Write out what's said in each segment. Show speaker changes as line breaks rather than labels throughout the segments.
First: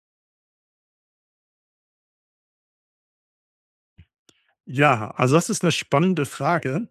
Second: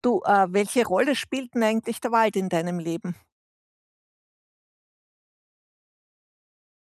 Du, welche Rolle spielt denn eigentlich der Wald in deinem Leben?
Ja, also das ist eine spannende Frage.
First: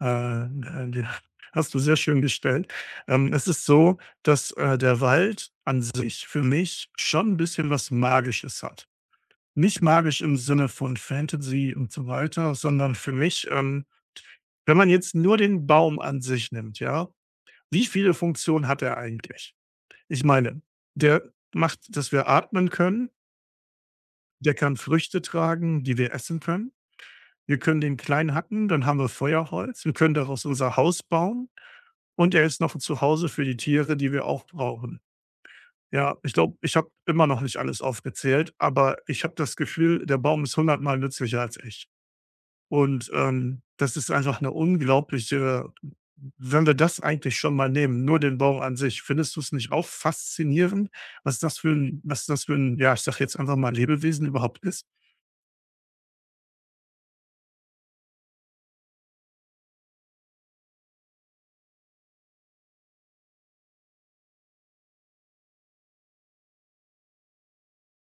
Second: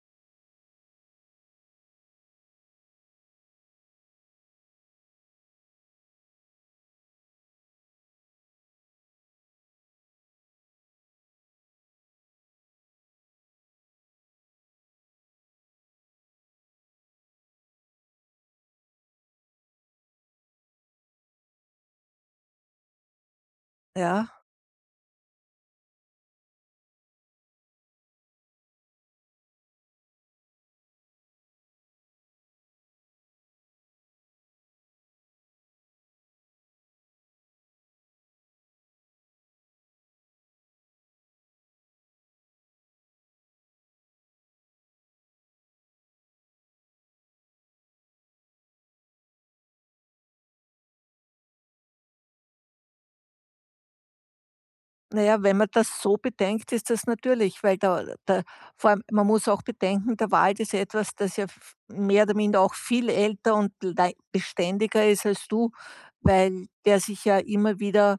Äh, die hast du sehr schön gestellt. Es ist so, dass, der Wald an sich für mich schon ein bisschen was Magisches hat. Nicht magisch im Sinne von Fantasy und so weiter, sondern für mich, wenn man jetzt nur den Baum an sich nimmt, ja, wie viele Funktionen hat er eigentlich? Ich meine, der macht, dass wir atmen können,
Ja,
der kann Früchte tragen, die wir essen können. Wir können den klein hacken, dann haben wir Feuerholz. Wir können daraus unser Haus bauen und er ist noch ein Zuhause für die Tiere, die wir auch brauchen. Ja, ich glaube, ich habe immer noch nicht alles aufgezählt, aber ich habe das Gefühl, der Baum ist hundertmal nützlicher als ich. Und, das ist einfach eine unglaubliche wenn wir das eigentlich schon mal nehmen, nur den Baum an sich, findest du es nicht auch faszinierend, was das für ein, ja, ich sage jetzt einfach mal Lebewesen überhaupt ist?
na ja, wenn man das so bedenkt, ist das natürlich, weil da vor allem man muss auch bedenken, der Wald ist etwas, das ja v mehr oder minder auch viel älter und lei beständiger ist als du, weil der sich ja immer wieder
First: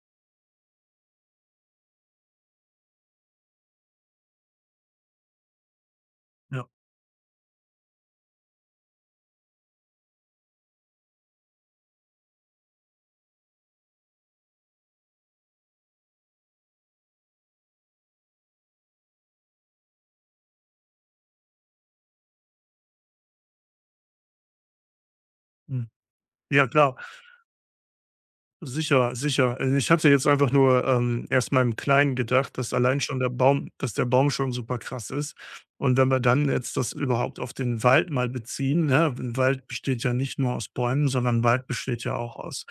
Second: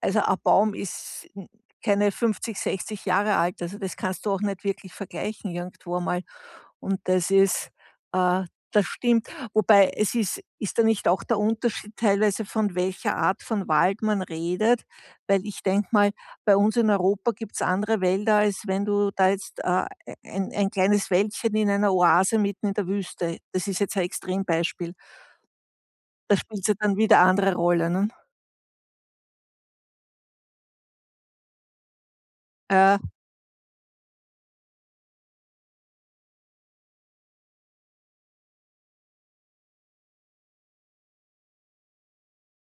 also, ein Baum ist n keine 50, 60 Jahre alt, also das kannst du auch nicht wirklich vergleichen irgendwo mal.
Ja,
Und das ist äh, das stimmt. Wobei es ist da nicht auch der Unterschied teilweise, von welcher Art von Wald man redet? Weil ich denke mal, bei uns in Europa gibt es andere Wälder, als wenn du da jetzt, ein kleines Wäldchen in einer Oase mitten in der Wüste, das ist jetzt ein Extrembeispiel.
mhm.
Da spielt's
Ja,
ja
klar.
dann wieder andere Rolle, ne?
Sicher, sicher. Ich hatte jetzt einfach nur, erst mal im Kleinen gedacht, dass
Äh
allein schon der Baum dass der Baum schon super krass ist. Und wenn wir dann jetzt das überhaupt auf den Wald mal beziehen, ne? Ein Wald besteht ja nicht nur aus Bäumen, sondern Wald besteht ja auch aus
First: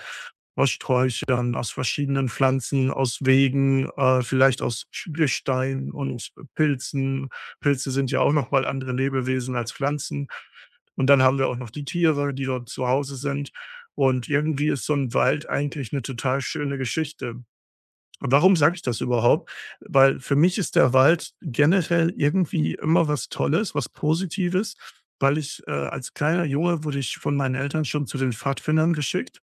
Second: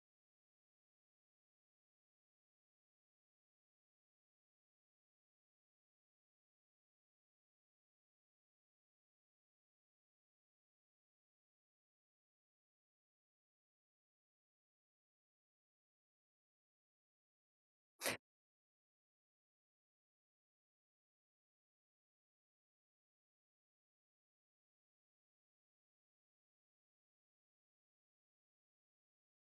aus Sträuchern, aus verschiedenen Pflanzen, aus Wegen, vielleicht aus Sch Gestein und Pilzen. Pilze sind ja auch noch mal andere Lebewesen als Pflanzen. Und dann haben wir auch noch die Tiere, die dort zu Hause sind. Und irgendwie ist so ein Wald eigentlich eine total schöne Geschichte. Warum sage ich das überhaupt? Weil für mich ist der Wald generell irgendwie immer was Tolles, was Positives, weil als kleiner Junge wurde ich von meinen Eltern schon zu den Pfadfindern geschickt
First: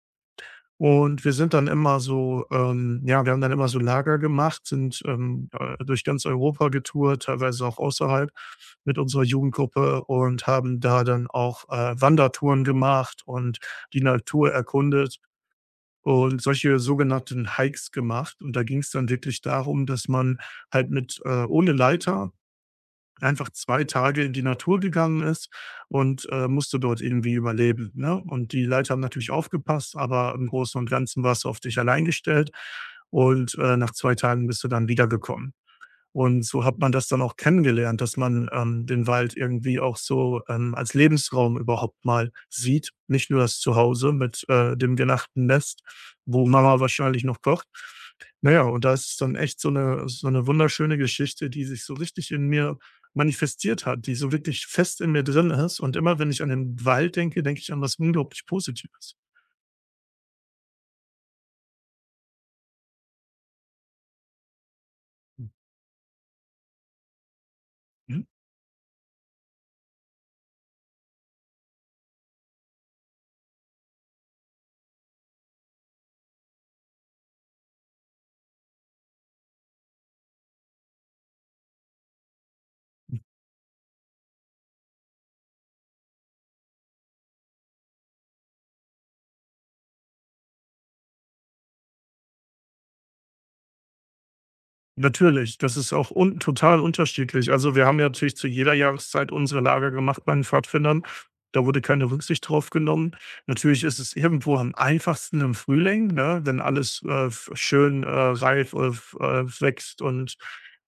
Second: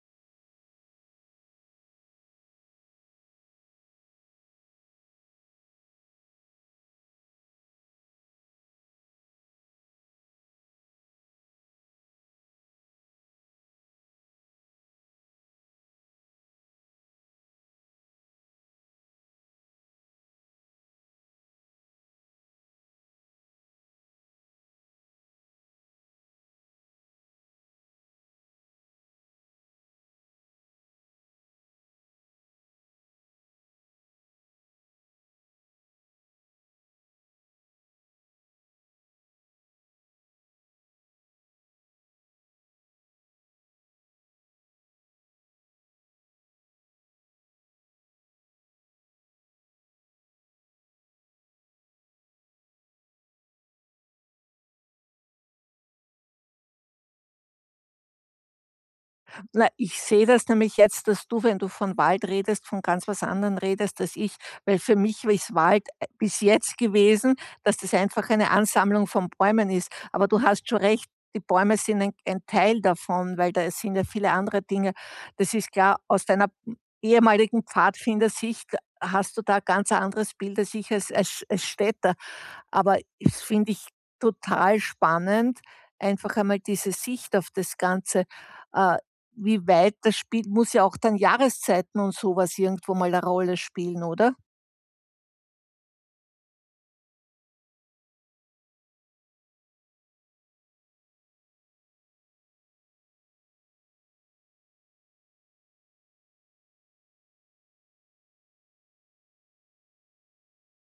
und wir sind dann immer so, ja, wir haben dann immer so Lager gemacht, sind, durch ganz Europa getourt, teilweise auch außerhalb mit unserer Jugendgruppe und haben da dann auch, Wandertouren gemacht und die Natur erkundet und solche sogenannten Hikes gemacht. Und da ging es dann wirklich darum, dass man halt mit ohne Leiter einfach 2 Tage in die Natur gegangen ist und, musste dort irgendwie überleben, ne? Und die Leiter haben natürlich aufgepasst, aber im Großen und Ganzen warst du auf dich allein gestellt und, nach 2 Tagen bist du dann wiedergekommen. Und so hat man das dann auch kennengelernt, dass man, den Wald irgendwie auch so, als Lebensraum überhaupt mal sieht. Nicht nur das Zuhause mit, dem genackten Nest, wo Mama wahrscheinlich noch kocht. Naja, und da ist dann echt so eine wunderschöne Geschichte, die sich so richtig in mir manifestiert hat, die so wirklich fest in mir drin ist. Und immer wenn ich an den Wald denke, denke ich an was unglaublich Positives.
Na, ich sehe das nämlich jetzt, dass du, wenn du von Wald redest, von ganz was anderem redest als ich, weil für mich ist Wald bis jetzt gewesen, dass das einfach eine Ansammlung von Bäumen ist. Aber du hast schon recht, die Bäume sind ein Teil davon, weil da sind ja viele andere Dinge. Das ist klar, aus deiner ehemaligen Pfadfindersicht hast du da ein ganz anderes Bild als ich als Städter. Aber es finde ich total spannend, einfach einmal diese Sicht auf das Ganze, äh, wie weit das spielt, muss ja auch dann Jahreszeiten und so was irgendwo mal eine Rolle spielen, oder?
Natürlich, das ist auch un total unterschiedlich. Also, wir haben ja natürlich zu jeder Jahreszeit unsere Lager gemacht bei den Pfadfindern. Da wurde keine Rücksicht drauf genommen. Natürlich ist es irgendwo am einfachsten im Frühling, ne, wenn alles, f schön, reif, f wächst und,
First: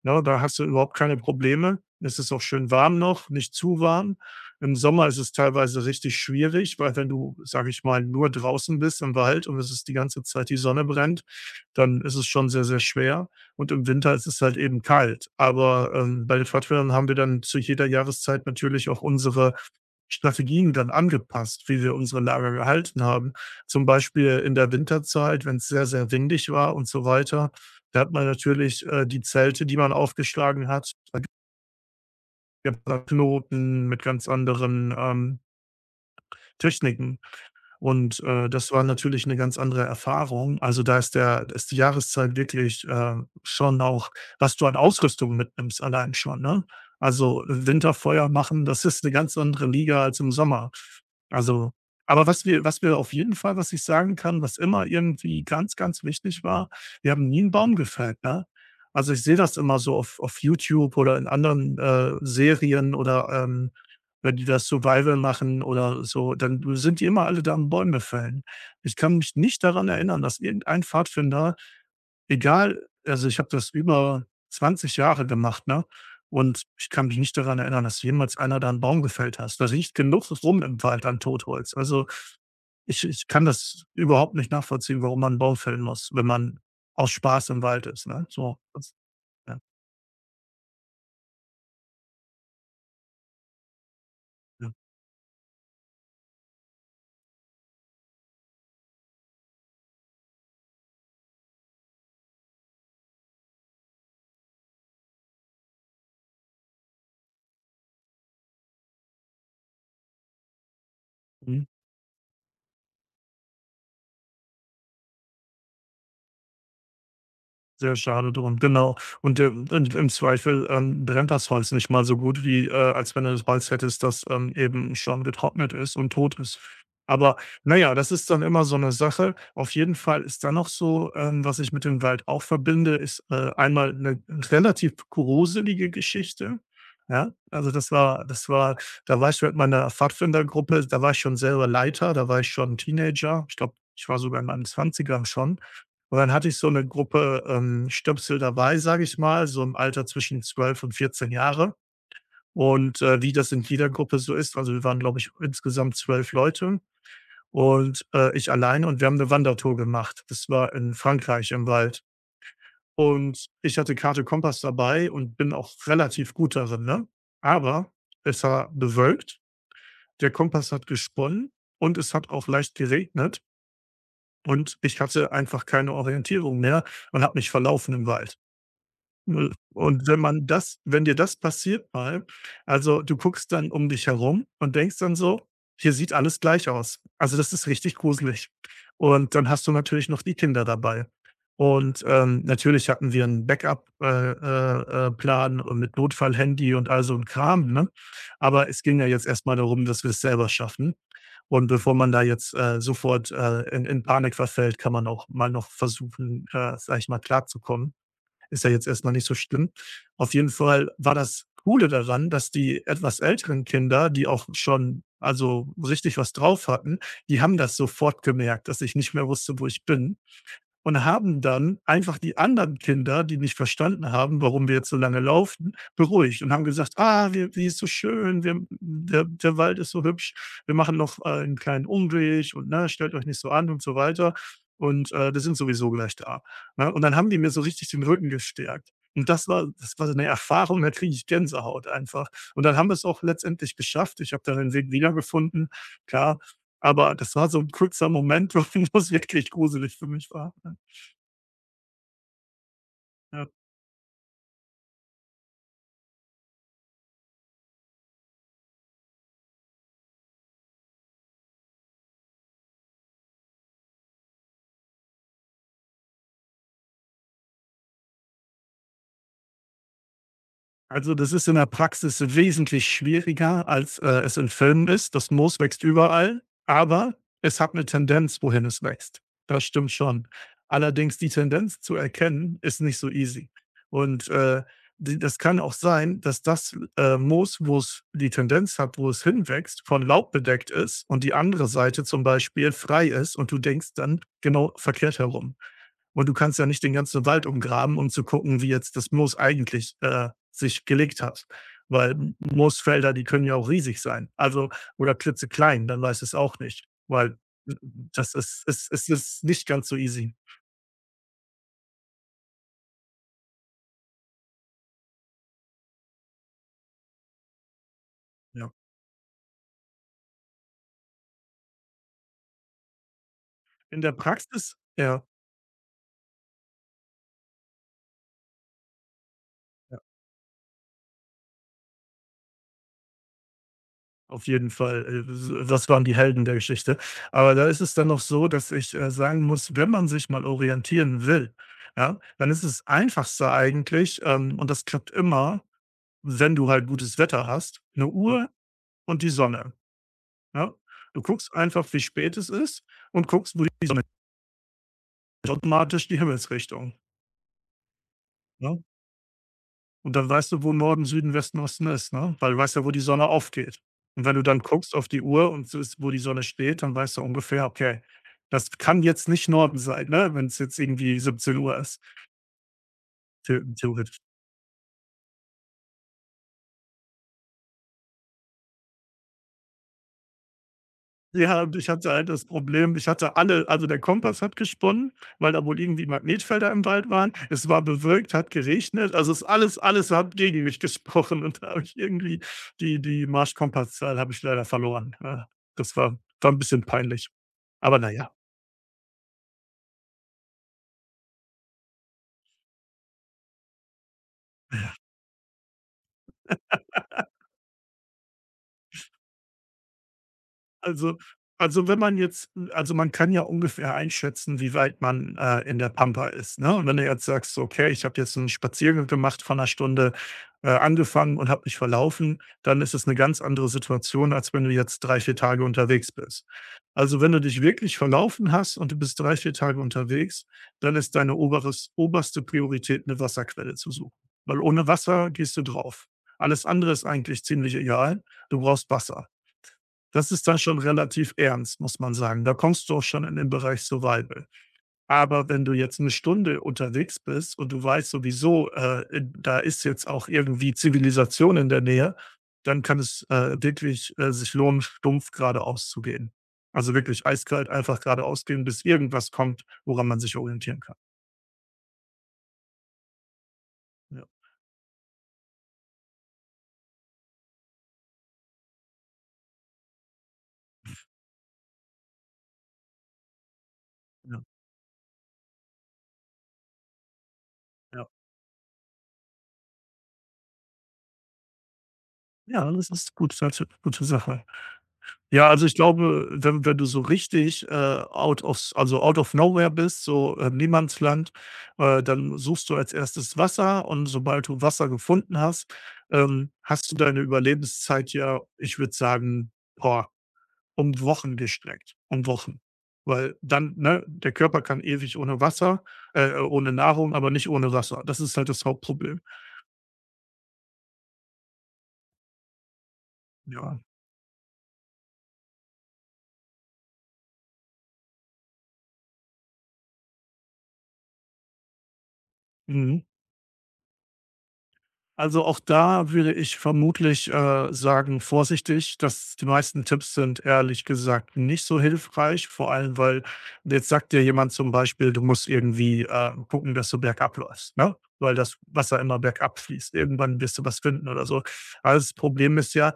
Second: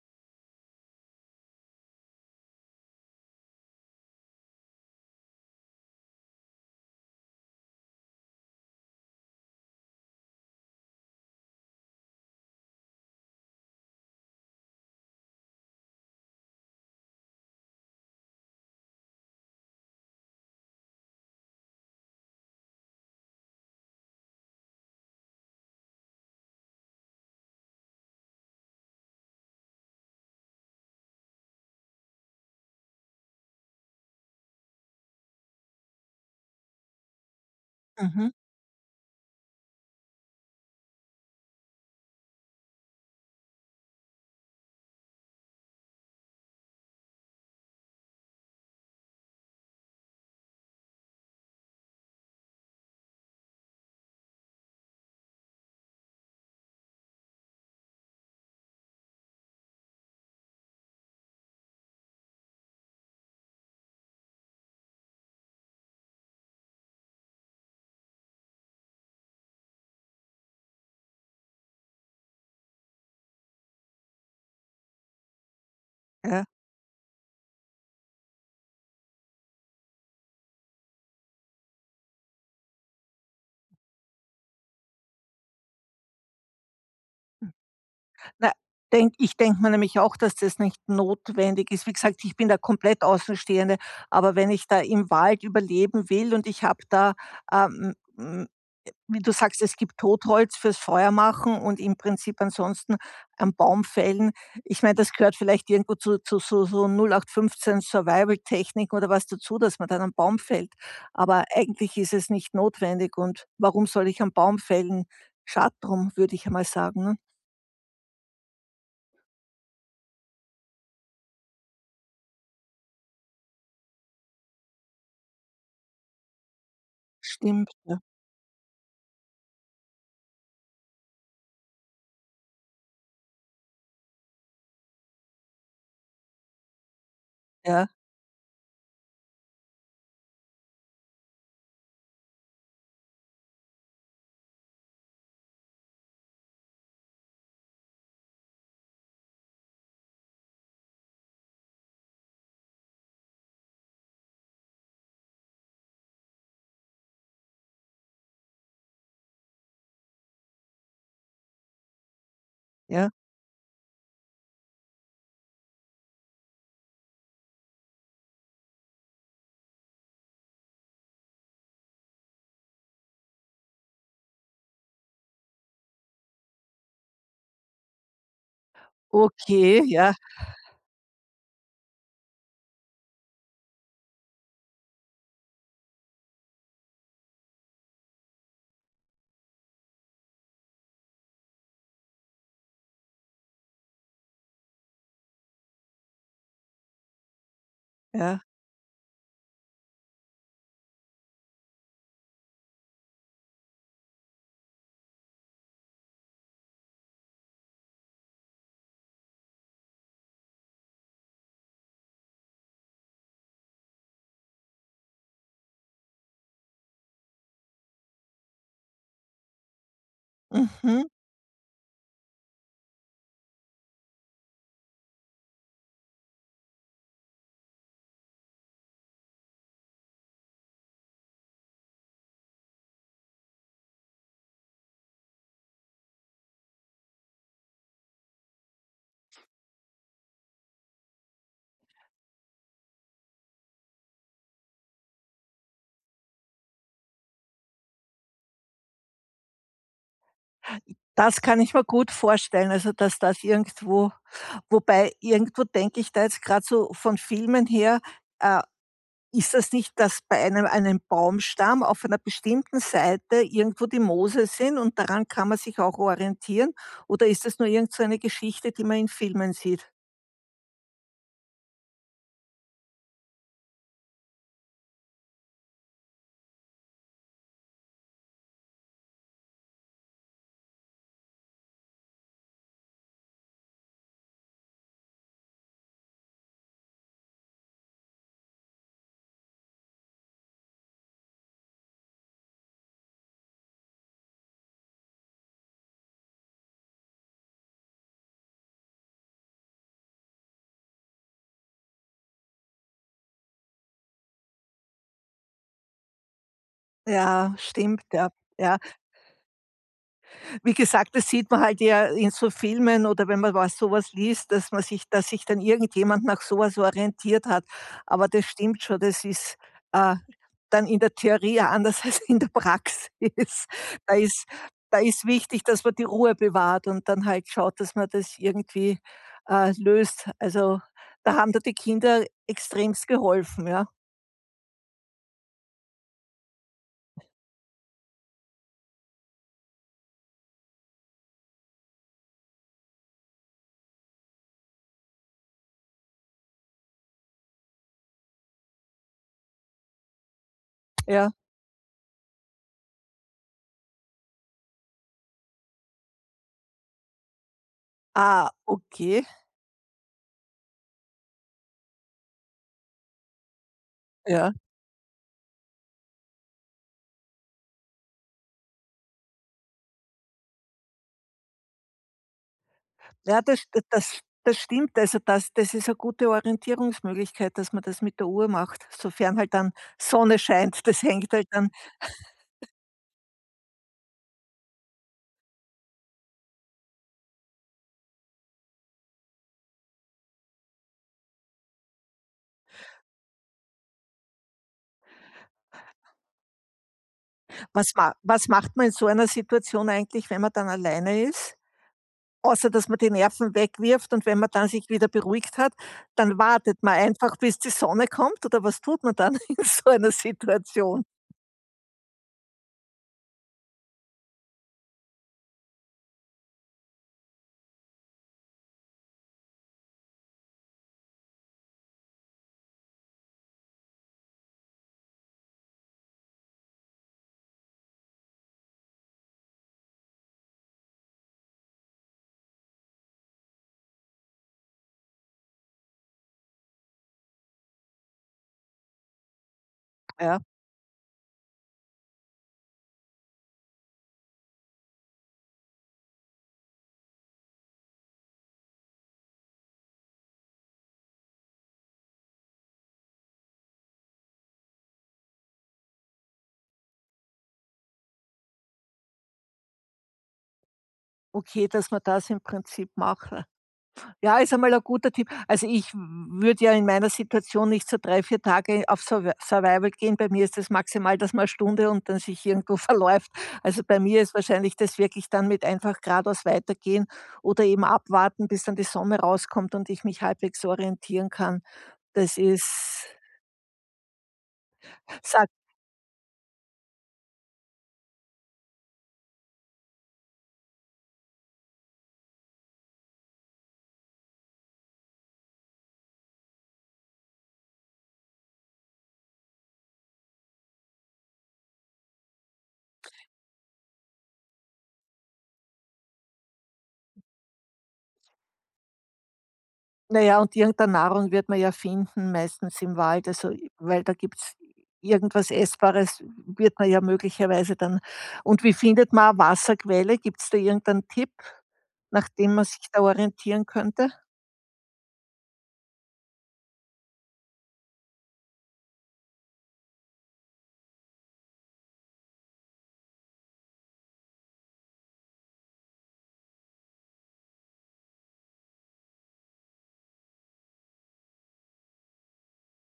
ne, da hast du überhaupt keine Probleme. Es ist auch schön warm noch, nicht zu warm. Im Sommer ist es teilweise richtig schwierig, weil wenn du, sage ich mal, nur draußen bist im Wald und es ist die ganze Zeit die Sonne brennt, dann ist es schon sehr, sehr schwer. Und im Winter ist es halt eben kalt. Aber, bei den Pfadfindern haben wir dann zu jeder Jahreszeit natürlich auch unsere Strategien dann angepasst, wie wir unsere Lager gehalten haben. Zum Beispiel in der Winterzeit, wenn es sehr, sehr windig war und so weiter, da hat man natürlich, die Zelte, die man aufgeschlagen hat, da gibt's ja Knoten mit ganz anderen, Techniken. Und,
Mhm.
das war natürlich eine ganz andere Erfahrung. Also, da ist die Jahreszeit wirklich, schon auch was du an Ausrüstung mitnimmst allein schon, ne? Also, Winterfeuer machen, das ist eine ganz andere Liga als im Sommer. Also aber was wir auf jeden Fall, was ich sagen kann, was immer irgendwie ganz, ganz wichtig war, wir haben nie einen Baum gefällt, ne? Also, ich sehe das immer so auf YouTube oder in anderen, Serien oder, wenn die das Survival machen oder so, dann sind die immer alle da am Bäume fällen. Ich kann mich nicht daran erinnern, dass irgendein Pfadfinder, egal also ich habe das über 20 Jahre gemacht, ne?
Ja.
Und ich kann mich nicht daran erinnern, dass jemals einer da einen Baum gefällt hat. Da liegt genug rum im Wald an Totholz. Also, ich kann das überhaupt nicht nachvollziehen, warum man 'n Baum fällen muss, wenn man aus Spaß im Wald ist, ne?
Na,
So, das ja,
denke mir nämlich auch, dass das nicht notwendig ist. Wie gesagt, ich bin da komplett Außenstehende, aber wenn ich
ja.
da im Wald überleben will und ich habe da, ähm, Wenn du sagst, es gibt Totholz fürs Feuer machen und im Prinzip ansonsten am Baum fällen. Ich meine, das gehört vielleicht irgendwo zu so 08/15 Survival-Technik oder was dazu, dass man dann am Baum fällt. Aber
Mhm.
eigentlich ist es nicht notwendig und warum soll ich am Baum fällen? Schade drum, würde ich einmal sagen, ne?
Sehr schade drum, genau. Und im Zweifel, brennt das Holz nicht mal so gut wie, als wenn du das Holz hättest, das, eben schon getrocknet ist und tot ist. Aber
Stimmt,
na ja,
ja,
das ist dann immer so eine Sache. Auf jeden Fall ist dann noch so, was ich mit dem Wald auch verbinde, ist, einmal eine relativ gruselige Geschichte, ja? Also,
ja,
das war da war ich mit meiner Pfadfindergruppe, da war ich schon selber Leiter, da war ich schon Teenager. Ich glaube, ich war sogar in meinen Zwanzigern schon. Und dann hatte ich so eine Gruppe, Stöpsel dabei, sage ich mal, so im Alter zwischen 12 und 14 Jahre. Und, wie das in jeder Gruppe so ist, also, wir waren, glaube ich, insgesamt 12 Leute und, ich alleine und wir haben eine Wandertour gemacht. Das war in Frankreich im Wald.
ja.
Und ich hatte Karte, Kompass dabei und bin auch relativ gut darin, ne? Aber es war bewölkt, der Kompass hat gesponnen und es hat auch leicht geregnet und ich hatte einfach keine Orientierung mehr und habe mich verlaufen im Wald. Äh,
Okay,
und
ja,
wenn man das wenn dir das passiert mal, also, du guckst dann um dich herum und denkst dann so: „Hier sieht alles gleich aus.“ Also, das ist richtig gruselig. Und dann hast du natürlich noch die Kinder dabei. Und, natürlich hatten wir einen Backup Plan und mit Notfallhandy und all so 'n Kram, ne?
ja.
Aber es ging ja jetzt erstmal darum, dass wir es selber schaffen. Und bevor man da jetzt, sofort, in Panik verfällt, kann man auch mal noch versuchen, sage ich mal, klarzukommen. Ist ja jetzt erstmal nicht so schlimm. Auf jeden Fall war das Coole daran, dass die etwas älteren Kinder, die auch schon also richtig was drauf hatten, die haben das sofort gemerkt, dass ich nicht mehr wusste, wo ich bin und
Mhm.
haben dann einfach die anderen Kinder, die nicht verstanden haben, warum wir jetzt so lange laufen, beruhigt und haben gesagt: „Ah, wir die ist so schön, wir der Wald ist so hübsch, wir machen noch einen kleinen Umweg und, ne, stellt euch nicht so an“ und so weiter. Und, wir sind sowieso gleich da, ne? Und dann haben die mir so richtig den Rücken gestärkt. Und das war so 'ne Erfahrung, da kriege ich Gänsehaut einfach. Und dann haben wir es auch letztendlich geschafft. Ich habe dann den Weg wiedergefunden, klar, aber das war so ein kurzer Moment, wo es wirklich gruselig für mich war, ja.
Das kann ich mir gut vorstellen, also, dass das
Ja.
irgendwo, wobei irgendwo denke ich da jetzt grad so von Filmen her, äh, ist das nicht, dass bei einem Baumstamm auf einer bestimmten Seite irgendwo die Moose sind und daran kann man sich auch orientieren? Oder ist das nur irgend so eine Geschichte, die man in Filmen sieht?
Also, das ist in der Praxis wesentlich schwieriger, als, es in Filmen ist. Das Moos wächst überall, aber es hat eine Tendenz, wohin es wächst. Das stimmt schon. Allerdings die Tendenz zu erkennen, ist nicht so easy. Und, d das kann auch sein, dass das, Moos, wo es die Tendenz hat, wo es hinwächst, von Laub bedeckt ist und die andere Seite zum Beispiel frei ist und du denkst dann genau verkehrt herum. Und du kannst ja nicht den ganzen Wald umgraben, um zu gucken, wie jetzt das Moos eigentlich, sich gelegt hat, weil Moosfelder, die können ja auch riesig sein, also oder klitzeklein, dann weiß es auch nicht, weil
Ja,
d
stimmt, ja.
das ist
Ja.
es es ist nicht ganz so easy,
Wie gesagt, das sieht man halt ja in so Filmen oder wenn man was sowas liest, dass man sich dass sich dann irgendjemand nach sowas orientiert hat. Aber das
ja.
stimmt schon, das ist, äh, dann in der Theorie ja anders als in der Praxis.
In der
Da ist
Praxis
Da
ja,
ist wichtig, dass man die Ruhe bewahrt und dann halt schaut, dass man das irgendwie,
ja,
löst. Also, da die Kinder extremst geholfen, ja.
auf jeden Fall, s das waren die Helden der Geschichte. Aber da ist es dann noch so, dass ich, sagen muss, wenn man sich mal orientieren will, ja, dann ist es Einfachste eigentlich, und das klappt immer, wenn du halt gutes Wetter hast, eine Uhr und die Sonne, ja? Du
Ja.
guckst einfach, wie spät es ist und guckst, wo die Sonne ist, automatisch die Himmelsrichtung,
Ah,
ne?
okay.
Und dann weißt du, wo Norden, Süden, Westen, Osten ist, ne? Weil du weißt ja, wo die Sonne aufgeht. Und wenn du
Ja.
dann guckst auf die Uhr und siehst, wo die Sonne steht, dann weißt du ungefähr: „Okay, das kann jetzt nicht Norden sein", ne, wenn es jetzt irgendwie 17 Uhr ist,
Ja, das
theoretisch.
das das stimmt. Also, das das ist eine gute Orientierungsmöglichkeit, dass man das mit der Uhr macht, sofern halt dann Sonne scheint. Das hängt halt
Ja,
dann,
und ich hatte halt das Problem, ich hatte alle also der Kompass hat gesponnen, weil da wohl irgendwie Magnetfelder im Wald waren. Es war bewölkt, hat geregnet, also es alles hat gegen mich gesprochen, und da habe ich irgendwie die Marschkompasszahl habe ich leider verloren, ja. Das war ein bisschen peinlich. Aber na ja.
was macht man in so einer Situation eigentlich, wenn man dann alleine ist? Außer, dass man die Nerven wegwirft und wenn man dann sich wieder beruhigt hat, dann wartet man einfach, bis die Sonne kommt, oder was tut man dann in so einer Situation?
Also also, wenn man jetzt also, man kann ja ungefähr einschätzen, wie weit man, in der Pampa ist, ne? Und wenn du jetzt sagst, so: „Okay, ich habe jetzt einen Spaziergang gemacht von 1 Stunde, angefangen und habe mich verlaufen", dann ist es eine ganz andere Situation, als wenn du jetzt 3-4 Tage unterwegs bist. Also, wenn du dich wirklich verlaufen hast und du bist 3-4 Tage unterwegs, dann ist deine oberes oberste Priorität, eine Wasserquelle zu suchen, weil ohne Wasser gehst du drauf. Alles andere ist eigentlich ziemlich egal, du brauchst Wasser. Das
Ja,
ist dann schon relativ ernst, muss man sagen. Da kommst du auch schon in den Bereich Survival. Aber wenn du jetzt 1 Stunde unterwegs bist und du weißt sowieso, da ist jetzt auch irgendwie Zivilisation in der Nähe, dann kann es, wirklich, sich lohnen, stumpf geradeaus zu gehen. Also, wirklich eiskalt einfach geradeaus gehen, bis irgendwas kommt, woran man sich orientieren kann.
okay, dass man das im Prinzip macht.
Ja,
Ja, ist einmal ein guter Tipp. Also, ich würde ja in meiner Situation nicht so 3 4 Tage auf Survival gehen. Bei mir ist das maximal, dass man 'ne Stunde und dann sich irgendwo verläuft. Also, bei mir ist
ja,
wahrscheinlich das wirklich dann mit einfach geradeaus weitergehen oder eben
ja.
abwarten, bis dann die Sonne rauskommt und ich mich halbwegs orientieren kann. Das
Ja, das
ist
ist gut, das ist eine gute Sache.
sa
Ja, also ich glaube, wenn du so richtig, out of also out of nowhere bist, so, Niemandsland, dann suchst du als Erstes Wasser, und sobald du Wasser gefunden hast, hast du deine Überlebenszeit, ja, ich würde sagen, boah, um Wochen gestreckt, um Wochen. Weil dann, ne, der Körper kann ewig ohne Nahrung, aber nicht ohne Wasser. Das ist halt das Hauptproblem.
Na ja, und irgendeine Nahrung wird man ja finden, meistens im Wald, also,
Ja.
weil da gibt's irgendwas Essbares wird man ja möglicherweise dann, und wie findet man eine Wasserquelle? Gibt's da irgendeinen Tipp, nach dem man sich da
Mhm.
orientieren könnte?
Also auch da würde ich vermutlich, sagen, vorsichtig, dass die meisten Tipps sind ehrlich gesagt nicht so hilfreich, vor allem, weil jetzt sagt dir jemand zum Beispiel, du musst irgendwie, gucken, dass du bergab läufst, ne? Weil das Wasser immer bergab fließt. Irgendwann wirst du was finden oder so. Also das Problem ist ja,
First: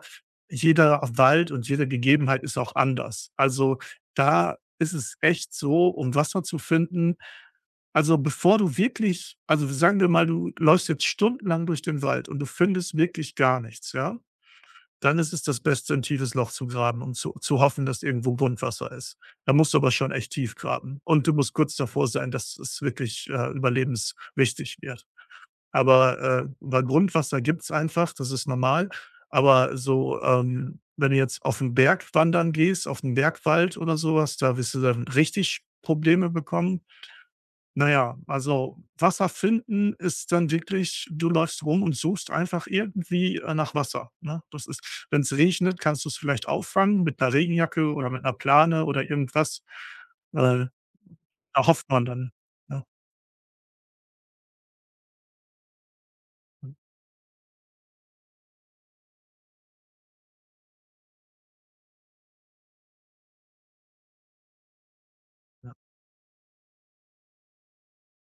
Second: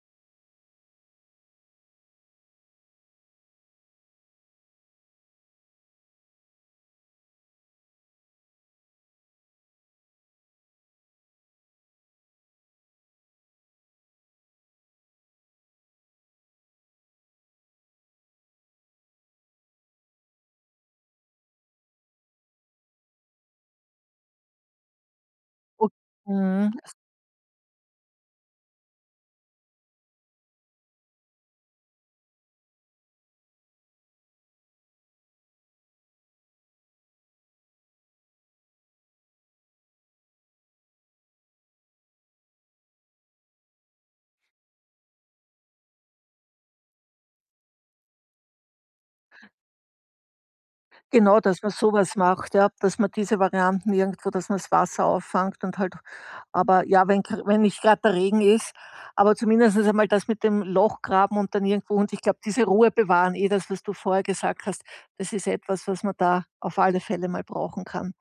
jeder Wald und jede Gegebenheit ist auch anders. Also da ist es echt so, um Wasser zu finden, also, bevor du wirklich, also, sagen wir mal, du läufst jetzt stundenlang durch den Wald und du findest wirklich gar nichts, ja? Dann ist es das Beste, ein tiefes Loch zu graben und zu hoffen, dass irgendwo Grundwasser ist. Da musst du aber schon echt tief graben und du musst kurz davor sein, dass es wirklich, überlebenswichtig wird.
O
Aber,
Mhm.
weil Grundwasser gibt's einfach, das ist normal, aber so, wenn du jetzt auf den Berg wandern gehst, auf den Bergwald oder sowas, da wirst du dann richtig Probleme bekommen. Na ja, also Wasser finden ist dann wirklich, du läufst rum und suchst einfach irgendwie, nach Wasser, ne? Das ist, wenn es regnet, kannst du es vielleicht auffangen mit einer Regenjacke oder mit einer Plane oder irgendwas. Äh,
Genau, dass
da
man
hofft
so
man
was
dann,
macht, ja,
ne?
dass man diese Varianten irgendwo, dass man das Wasser auffangt und halt,
Mhm,
aber ja, wenn gr wenn nicht gerade der Regen ist, aber zumindest einmal das mit dem Loch graben und dann irgendwo, und ich glaube, diese Ruhe bewahren, eh das, was du vorher gesagt hast, das ist
ja,
etwas, was man da auf alle Fälle mal brauchen kann.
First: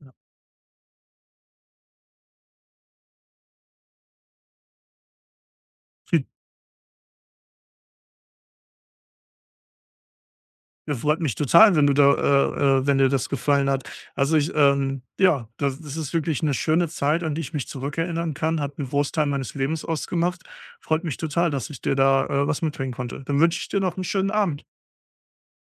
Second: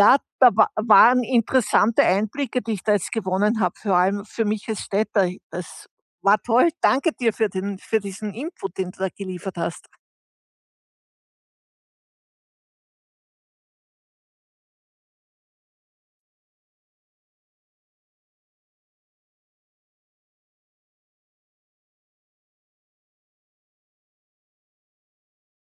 ja.
da wa waren interessante Einblicke, die ich da jetzt gewonnen habe, vor allem für mich als Städter. Das
Hm,
war toll. Danke dir für den für diesen Input, den du da geliefert hast.
ja, freut mich total, wenn du da wenn dir das gefallen hat. Also, ich, ja, das das ist wirklich eine schöne Zeit, an die ich mich zurückerinnern kann, hat einen Großteil meines Lebens ausgemacht. Freut mich total, dass ich dir da, was mitbringen konnte. Dann wünsche ich dir noch einen schönen Abend.